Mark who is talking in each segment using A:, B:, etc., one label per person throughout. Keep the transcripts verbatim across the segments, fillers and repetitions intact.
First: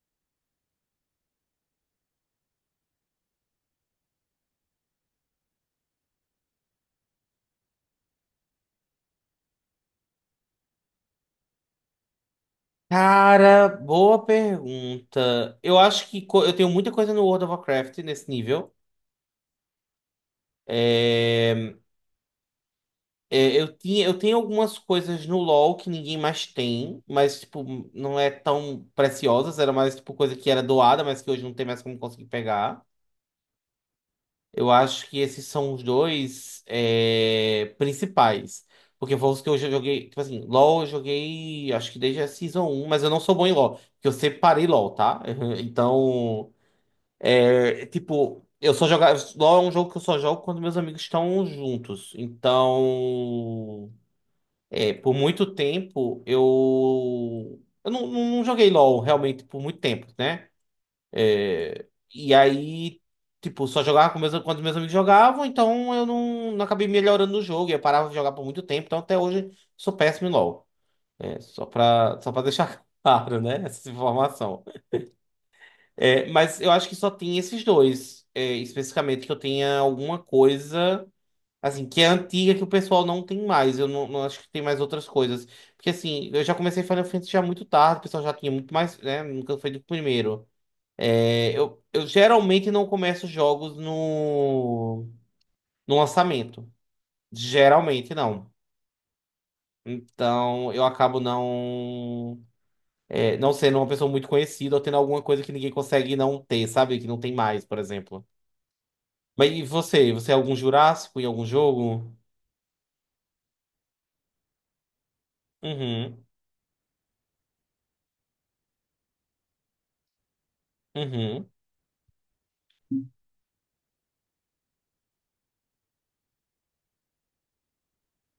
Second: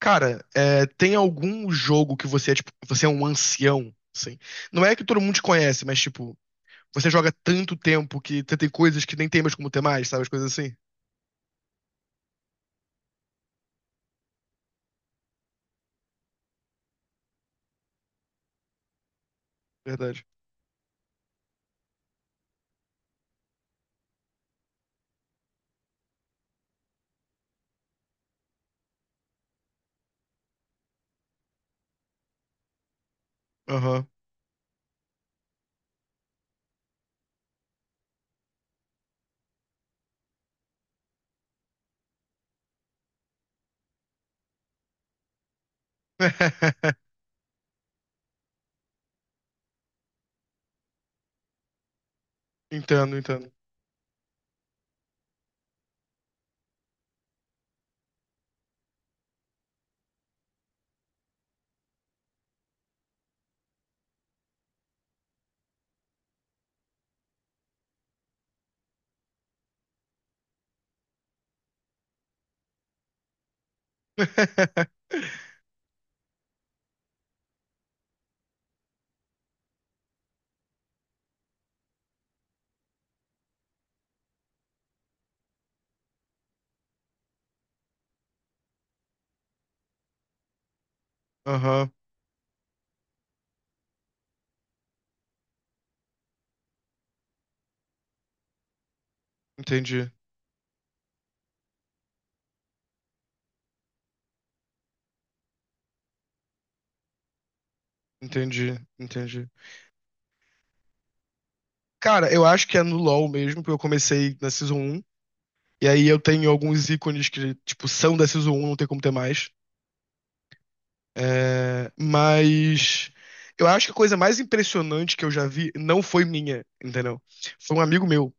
A: Cara, é, tem algum jogo que você é, tipo, você é um ancião, assim? Não é que todo mundo te conhece, mas, tipo, você joga tanto tempo que você tem coisas que nem tem mais como ter mais, sabe? As coisas assim.
B: Cara, boa pergunta. Eu acho que co- eu tenho muita coisa no World of Warcraft nesse nível.
A: Verdade.
B: É, é, eu tinha, eu tenho algumas coisas no LoL que ninguém mais tem, mas tipo, não é tão preciosas, era mais tipo coisa que era doada, mas que hoje não tem mais como conseguir pegar.
A: Aham.
B: Eu acho que esses são os dois é, principais. Porque foi os que eu já joguei, tipo assim, LoL eu joguei, acho que desde a Season um, mas eu não sou bom em LoL, porque eu separei LoL, tá? Então. É, tipo, eu só jogava. LoL é um jogo que eu só jogo quando meus amigos estão juntos.
A: Entendo, entendo.
B: Então, é, por muito tempo eu. Eu não, não- não joguei LoL realmente por muito tempo, né? É, e aí, tipo, só jogava com meus, quando meus amigos jogavam, então eu não, não acabei melhorando no jogo. e Eu parava de jogar por muito tempo, então até hoje sou péssimo em LoL. É, só pra, só pra deixar claro, né? Essa informação. É, mas eu acho que só tem esses dois, é, especificamente, que eu tenha alguma coisa, assim, que é antiga, que o pessoal não tem mais. Eu não, não acho que tem mais outras coisas. Porque, assim, eu já comecei Final Fantasy já muito tarde, o pessoal já tinha muito mais, né? Nunca foi do primeiro. É, eu,
A: Aham.
B: eu geralmente não começo jogos no, no lançamento. Geralmente não.
A: Entendi.
B: Então, eu acabo não, é, não sendo uma pessoa muito conhecida ou tendo alguma coisa que ninguém consegue não ter, sabe? Que não tem mais, por exemplo.
A: Entendi. Entendi.
B: Mas e você? Você é algum Jurássico em algum jogo?
A: Cara, eu acho que é no LoL mesmo, porque eu comecei na Season um. E aí eu
B: Uhum.
A: tenho alguns ícones que, tipo, são da Season um, não tem como ter mais.
B: Uhum.
A: É, mas eu acho que a coisa mais impressionante que eu já vi não foi minha, entendeu? Foi um amigo meu.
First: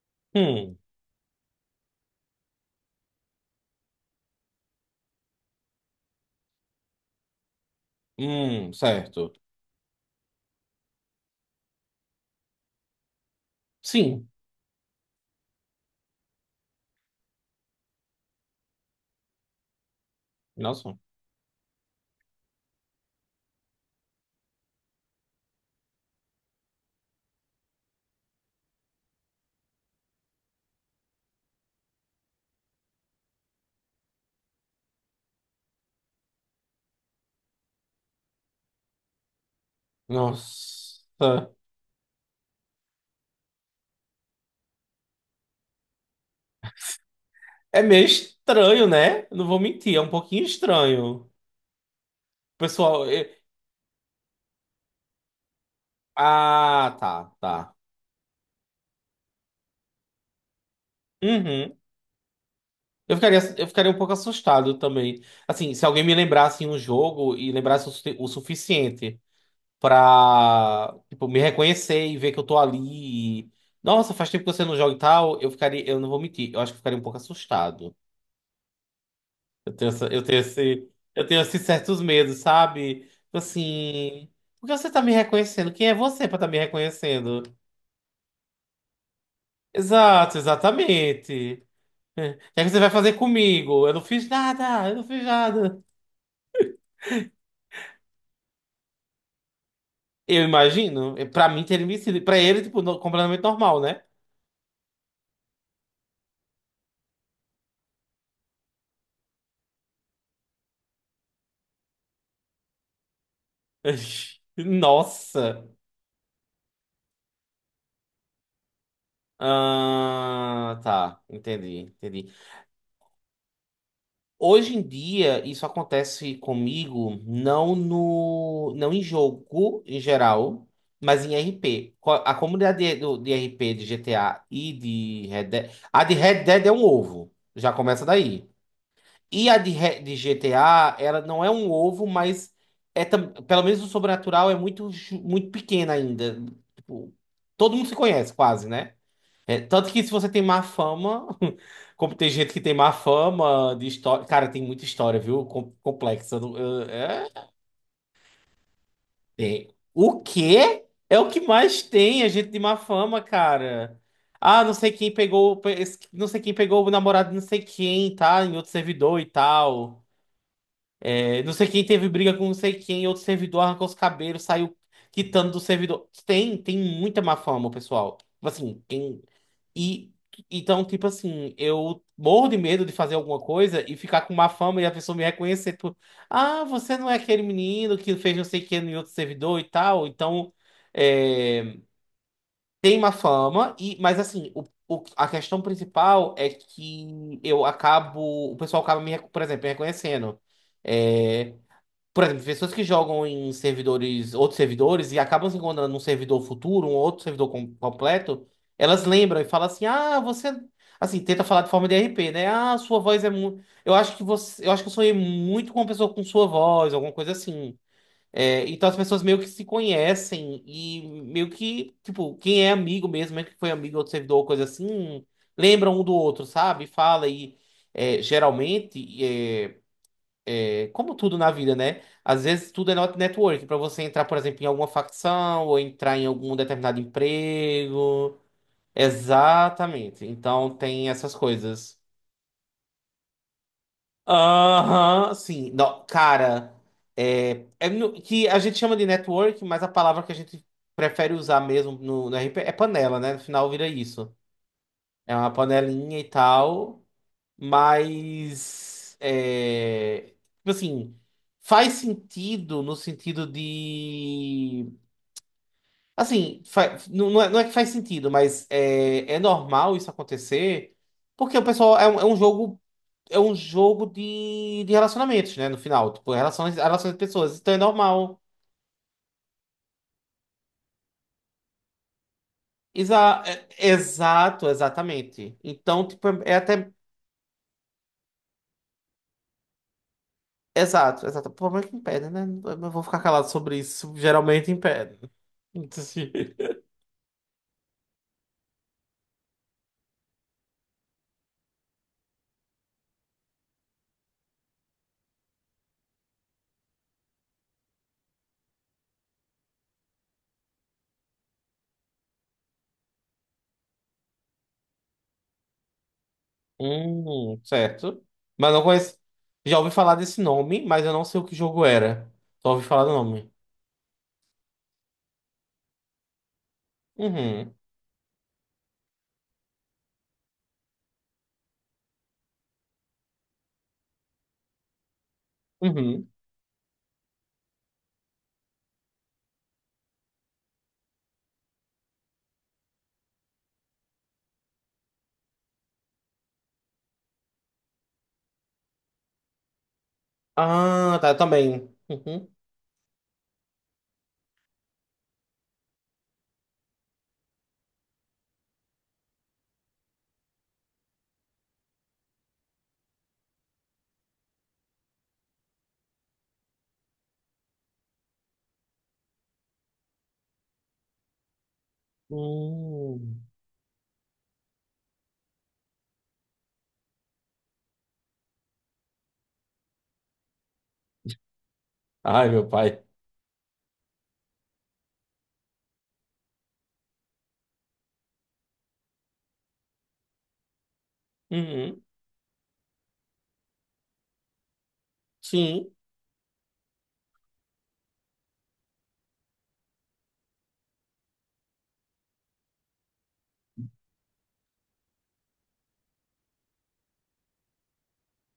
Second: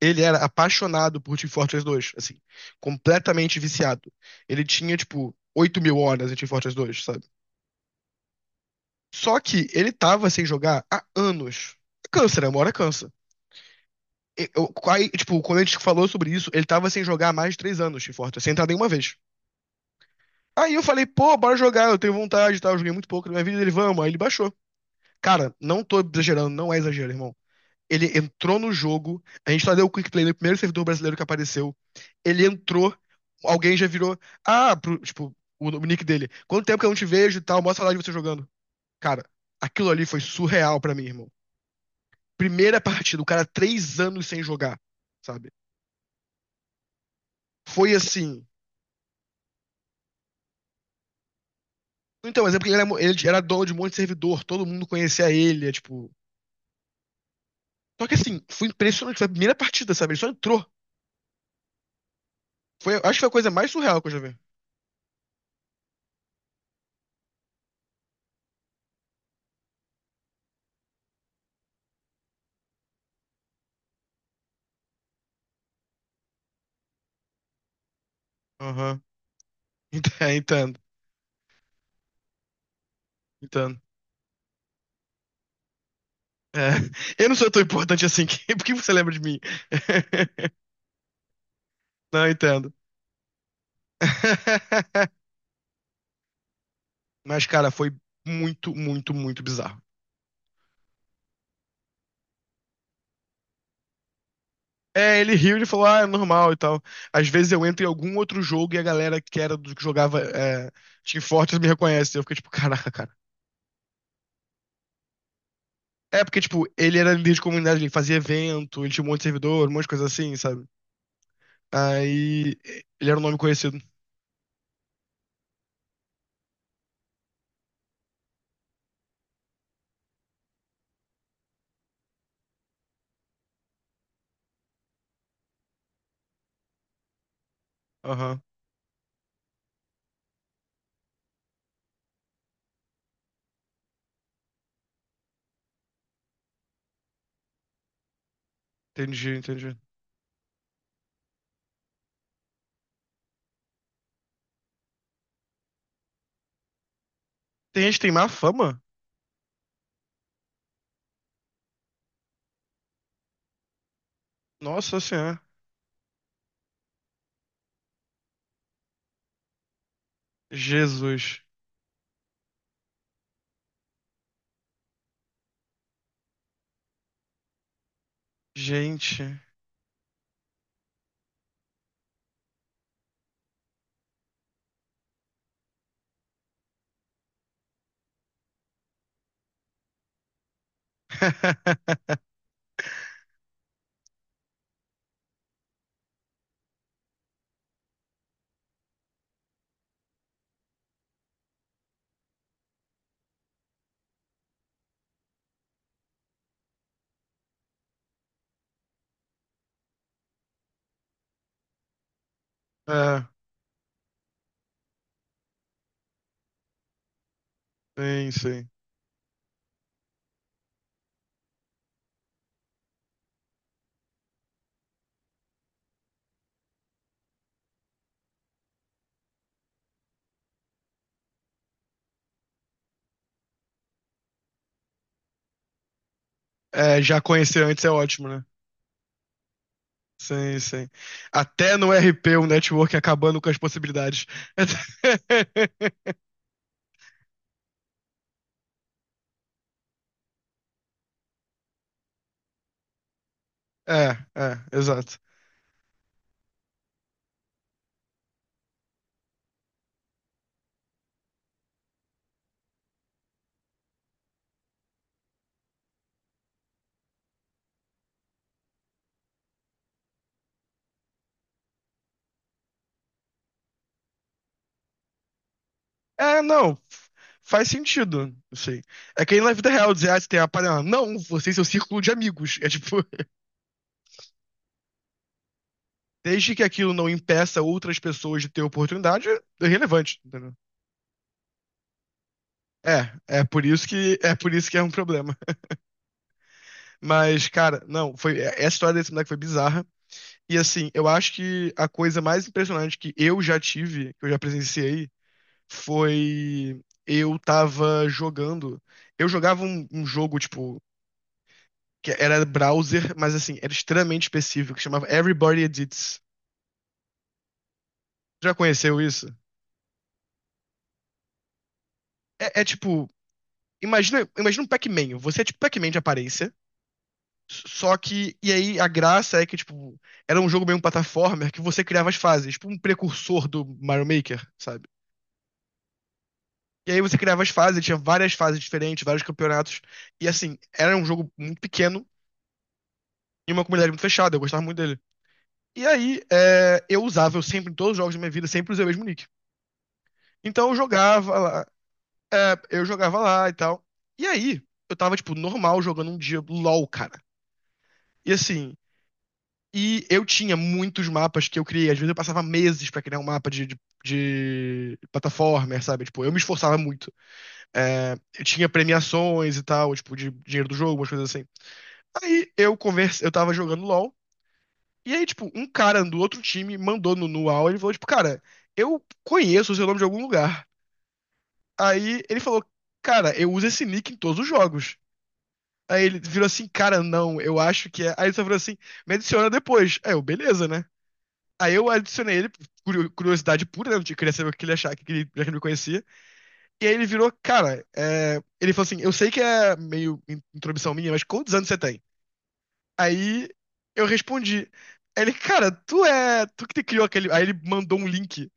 A: Ele era
B: Hum.
A: apaixonado por Team Fortress dois, assim, completamente viciado. Ele tinha, tipo, oito mil horas em Team Fortress dois, sabe?
B: Hum, certo.
A: Só que ele tava sem jogar há anos. Câncer, né? Uma hora cansa.
B: Sim.
A: E- Eu, aí, tipo, quando a gente falou sobre isso, ele tava sem jogar há mais de três anos Team Fortress, sem entrar nenhuma vez. Aí eu
B: Nossa.
A: falei, pô, bora jogar, eu tenho vontade e tal, eu joguei muito pouco na minha vida, ele, vamos, aí ele baixou. Cara, não tô exagerando, não é exagero, irmão. Ele entrou no jogo, a gente só deu o quick play no primeiro servidor brasileiro que apareceu. Ele entrou, alguém já virou. Ah, pro- tipo, o, o nick dele. Quanto tempo que eu não te vejo e tal, mostra lá de você jogando. Cara, aquilo ali foi surreal pra mim, irmão.
B: Nossa.
A: Primeira partida, o cara três anos sem jogar, sabe?
B: É
A: Foi
B: meio
A: assim.
B: estranho, né? Não vou mentir, é um pouquinho estranho.
A: Então, mas é porque ele era, mo-
B: Pessoal,
A: ele
B: eu-
A: era dono de um monte de servidor, todo mundo conhecia ele, é tipo.
B: ah, tá, tá.
A: Só que assim, foi impressionante, foi a primeira partida, sabe? Ele só entrou.
B: Uhum.
A: Foi,
B: Eu
A: acho que foi a
B: ficaria,
A: coisa
B: eu
A: mais
B: ficaria um
A: surreal que eu
B: pouco
A: já vi.
B: assustado também. Assim, se alguém me lembrasse um jogo e lembrasse o, su- o suficiente. Pra, tipo, me reconhecer e ver que eu tô ali. E, Nossa, faz tempo que você não joga e tal. Eu ficaria, eu não vou mentir, eu acho que eu ficaria um pouco assustado. Eu tenho essa,
A: Ent-
B: eu tenho
A: Entendo,
B: esse, eu tenho esses certos medos, sabe? Tipo
A: entendo.
B: assim, por que você tá me reconhecendo? Quem é você pra tá me
A: É. Eu não
B: reconhecendo?
A: sou tão importante assim, que- por que você lembra de mim?
B: Exato, exatamente.
A: Não
B: É. O que é que
A: entendo.
B: você vai fazer comigo? Eu não fiz nada, eu não fiz nada.
A: Mas, cara, foi muito, muito, muito bizarro.
B: Eu imagino, pra mim teria me sido, pra ele, tipo, no- completamente normal, né?
A: É, ele riu, ele falou, ah, é normal e tal. Às vezes eu entro em algum outro jogo e a galera que era do que jogava é, Team Fortress me reconhece. Eu fiquei tipo, caraca, cara.
B: Nossa.
A: É porque, tipo, ele era líder de comunidade, ele fazia evento, ele tinha um monte de servidor, um monte de coisa assim, sabe?
B: Ah, tá, entendi, entendi.
A: Aí ele era um nome conhecido.
B: Hoje em dia, isso acontece comigo não no, não em jogo em geral, mas em R P. Co- A comunidade de, do- de R P de G T A e de Red Dead, a de Red Dead é um ovo, já começa
A: Aham,
B: daí. E a de, Re- de G T A, ela não é um ovo, mas é tam- pelo menos o sobrenatural é muito, ju- muito pequeno ainda. Tipo, todo mundo se conhece quase, né?
A: entendi,
B: É,
A: entendi.
B: tanto que se você tem má fama, como tem gente que tem má fama de história. Cara, tem muita história, viu? Com- complexa. Não- eu- É,
A: Tem gente que tem má fama?
B: tem. O quê? É o que mais tem, a gente de má fama, cara. Ah, não sei
A: Nossa
B: quem
A: Senhora.
B: pegou, pe- esse- não sei quem pegou o namorado de não sei quem, tá? Em outro servidor e tal.
A: Jesus.
B: É, não sei quem teve briga com não sei quem, outro servidor arrancou os cabelos, saiu quitando do servidor. Tem, tem muita má fama, pessoal. Tipo assim, quem
A: Gente.
B: E então, tipo assim, eu morro de medo de fazer alguma coisa e ficar com má fama e a pessoa me reconhecer, tipo, ah, você não é aquele menino que fez não sei o que em outro servidor e tal. Então, é, tem má fama, e, mas assim, o, o- a questão principal é que eu acabo, o pessoal acaba me, rec- por exemplo, me reconhecendo. Eh, por exemplo, pessoas que jogam em servidores, outros servidores, e acabam se encontrando num servidor futuro, um outro servidor com- completo, elas lembram e falam assim: ah, você. Assim, tenta falar de forma de r p né? Ah, sua voz
A: É,
B: é muito. Eu acho que você. Eu acho que eu sonhei muito com uma pessoa com sua voz, alguma coisa assim.
A: sim,
B: É,
A: sim.
B: então as pessoas meio que se conhecem e meio que, tipo, quem é amigo mesmo, mesmo que foi amigo do outro servidor ou coisa assim, lembra um do outro, sabe? Fala e é, geralmente. é, é, Como tudo na vida, né? Às vezes tudo é not- network. Para você entrar, por exemplo, em alguma facção ou entrar em algum determinado
A: É, já conhecer antes é ótimo,
B: emprego.
A: né?
B: Exatamente.
A: Sim,
B: Então
A: sim.
B: tem essas
A: Até no
B: coisas.
A: R P o network acabando com as possibilidades.
B: Aham, sim. Não, cara, é, é no- que a gente chama de network, mas a palavra que a gente prefere usar mesmo no, no R P é panela, né? No final vira
A: É,
B: isso.
A: é, exato.
B: É uma panelinha e tal. Mas, é, tipo assim, faz sentido no sentido de. Assim, fa- não, não é, não é que faz sentido, mas é, é normal isso acontecer, porque o pessoal é um, é um jogo. É um jogo de, de relacionamentos, né? No final, tipo,
A: É, não,
B: relações,
A: f-
B: relações de pessoas.
A: faz
B: Então é
A: sentido,
B: normal.
A: assim. É que aí na vida real dizer, ah, você tem a panela. Não, você e seu círculo de amigos. É tipo,
B: Exa é- exato, exatamente. Então, tipo, é
A: desde
B: é
A: que
B: até.
A: aquilo não impeça outras pessoas de ter oportunidade, é irrelevante, entendeu?
B: Exato, exato. O problema é que impede, né? Eu vou
A: É,
B: ficar
A: é
B: calado
A: por
B: sobre
A: isso
B: isso.
A: que é por isso
B: Geralmente
A: que é um
B: impede.
A: problema. Mas, cara, não, foi é- essa história desse moleque foi bizarra. E assim, eu acho que a coisa mais impressionante que eu já tive, que eu já presenciei, foi. Eu tava jogando. Eu jogava um, um jogo, tipo, que era browser, mas assim, era extremamente específico, que chamava Everybody Edits.
B: Hum, certo.
A: Já
B: Mas não
A: conheceu
B: conheço.
A: isso?
B: Já ouvi falar desse nome, mas eu não sei o que jogo era.
A: É, é
B: Só ouvi falar
A: tipo.
B: do nome.
A: Imagina, imagina um Pac-Man. Você é tipo Pac-Man de aparência.
B: Uhum.
A: Só que. E aí a graça é que, tipo, era um jogo meio um platformer que você criava as fases, tipo um precursor do Mario Maker, sabe?
B: Uhum.
A: E aí você criava as fases, tinha várias fases diferentes, vários campeonatos. E assim, era um jogo muito pequeno e uma comunidade muito fechada. Eu gostava muito dele. E aí, é, eu usava, eu sempre, em todos os jogos da minha vida, sempre usei o mesmo nick. Então eu
B: Ah, tá, eu
A: jogava lá,
B: também. Uhum.
A: é, eu jogava lá e tal. E aí, eu tava, tipo, normal jogando um dia LOL, cara. E assim, e eu tinha muitos mapas que eu criei. Às vezes eu passava meses pra criar um mapa de, de, de plataforma, sabe? Tipo, eu me esforçava muito. É, eu tinha premiações e tal, tipo, de dinheiro do jogo, umas coisas assim. Aí eu conversa, eu
B: Hum.
A: tava jogando LOL. E aí, tipo, um cara do outro time mandou no Nual, ele falou, tipo, cara, eu conheço o seu nome de algum lugar. Aí ele
B: Ai,
A: falou,
B: meu pai.
A: cara, eu uso esse nick em todos os jogos. Aí ele virou assim, cara, não, eu acho que é. Aí ele só virou assim, me adiciona depois. Aí eu, beleza, né? Aí eu
B: Uhum.
A: adicionei ele, curio- curiosidade pura, né? Eu queria saber o que ele achava, que ele, já que ele me
B: Sim.
A: conhecia. E aí ele virou, cara, é... ele falou assim, eu sei que é meio in- intromissão minha, mas quantos anos você tem? Aí eu respondi. Aí ele, cara, tu é. Tu que criou aquele. Aí ele mandou um link.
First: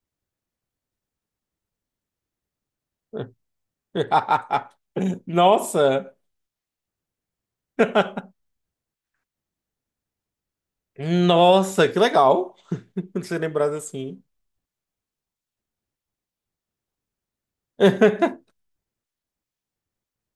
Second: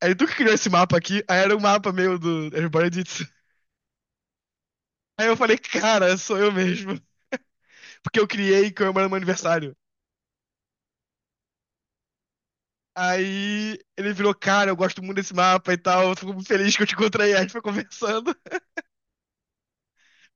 A: Aí ele, tu que criou esse mapa aqui? Aí era um mapa meio do Everybody Did It. Aí eu falei,
B: Nossa.
A: cara, sou eu mesmo. Porque eu criei comemorando meu aniversário.
B: Nossa, que legal. Você lembrar
A: Aí ele
B: assim.
A: virou, cara, eu gosto muito desse mapa e tal. Eu fico muito feliz que eu te encontrei. Aí a gente foi conversando.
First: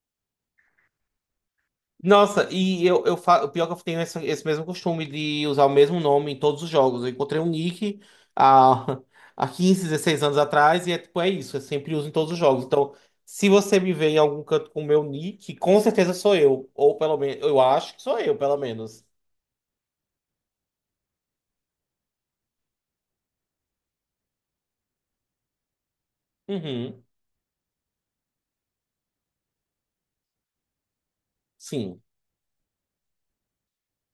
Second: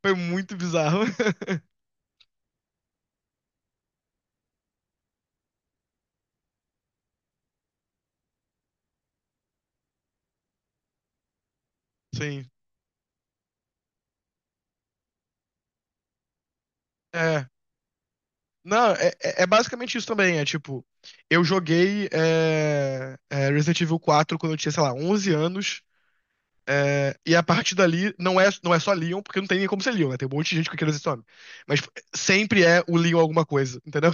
A: Foi muito bizarro.
B: Nossa, e eu, eu fa... o pior que eu tenho essa- esse mesmo costume de usar o mesmo nome em todos os jogos. Eu encontrei um nick há, há quinze, dezesseis anos atrás e é tipo, é isso, eu sempre uso em todos os
A: Sim.
B: jogos. Então, se você me vê em algum canto com o meu nick, com certeza sou eu. Ou pelo menos,
A: É.
B: eu acho que sou eu, pelo
A: Não,
B: menos.
A: é, é é basicamente isso também. É tipo, eu joguei é, é, Resident Evil quatro quando eu tinha, sei lá, onze anos.
B: Uhum,
A: É, e a partir dali, não é, não é só Leon, porque não tem nem como ser Leon, né? Tem um monte de gente com aquele nome. Mas
B: sim.
A: sempre é o Leon alguma coisa, entendeu?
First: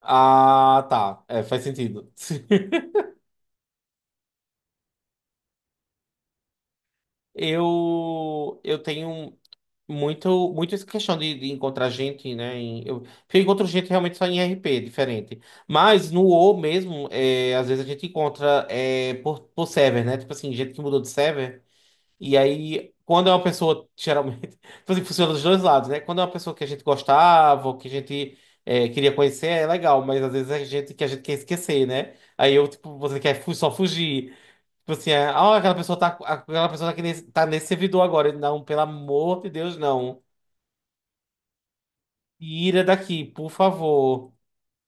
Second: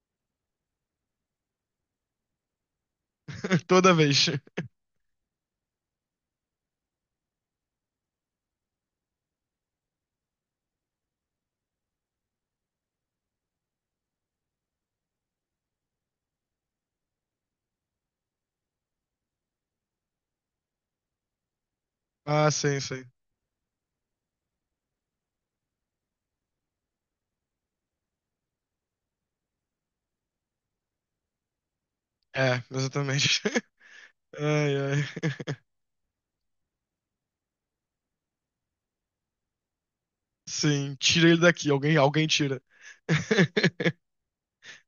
B: Ah, tá. É, faz sentido.
A: Toda vez.
B: Eu, eu tenho. um, Muito, muito essa questão de, de encontrar gente, né? em- eu, porque eu encontro gente realmente só em R P, diferente. Mas no WoW mesmo, é, às vezes a gente encontra é, por, por server, né? Tipo assim, gente que mudou de server. E
A: Ah, sim,
B: aí,
A: sim.
B: quando é uma pessoa, geralmente, tipo assim, funciona dos dois lados, né? Quando é uma pessoa que a gente gostava, ou que a gente é, queria conhecer, é legal. Mas às vezes é gente que a gente quer esquecer, né? Aí
A: É,
B: eu, tipo, você
A: exatamente.
B: quer fu- só fugir.
A: Ai,
B: Tipo
A: ai.
B: assim, é, ah, aquela pessoa tá, aquela pessoa tá, aqui nesse, tá nesse servidor agora. Não, pelo amor de Deus, não.
A: Sim, tira ele daqui. Alguém, alguém tira.
B: Ira daqui, por favor.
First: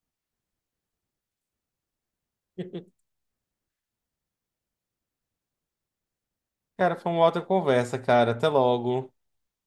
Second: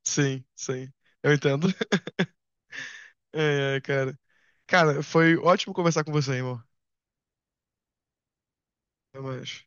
A: Sim, sim. Eu entendo. Ai, ai, cara. Cara, foi ótimo conversar com você, irmão.
B: Cara, foi uma outra conversa, cara. Até logo.
A: Até mais.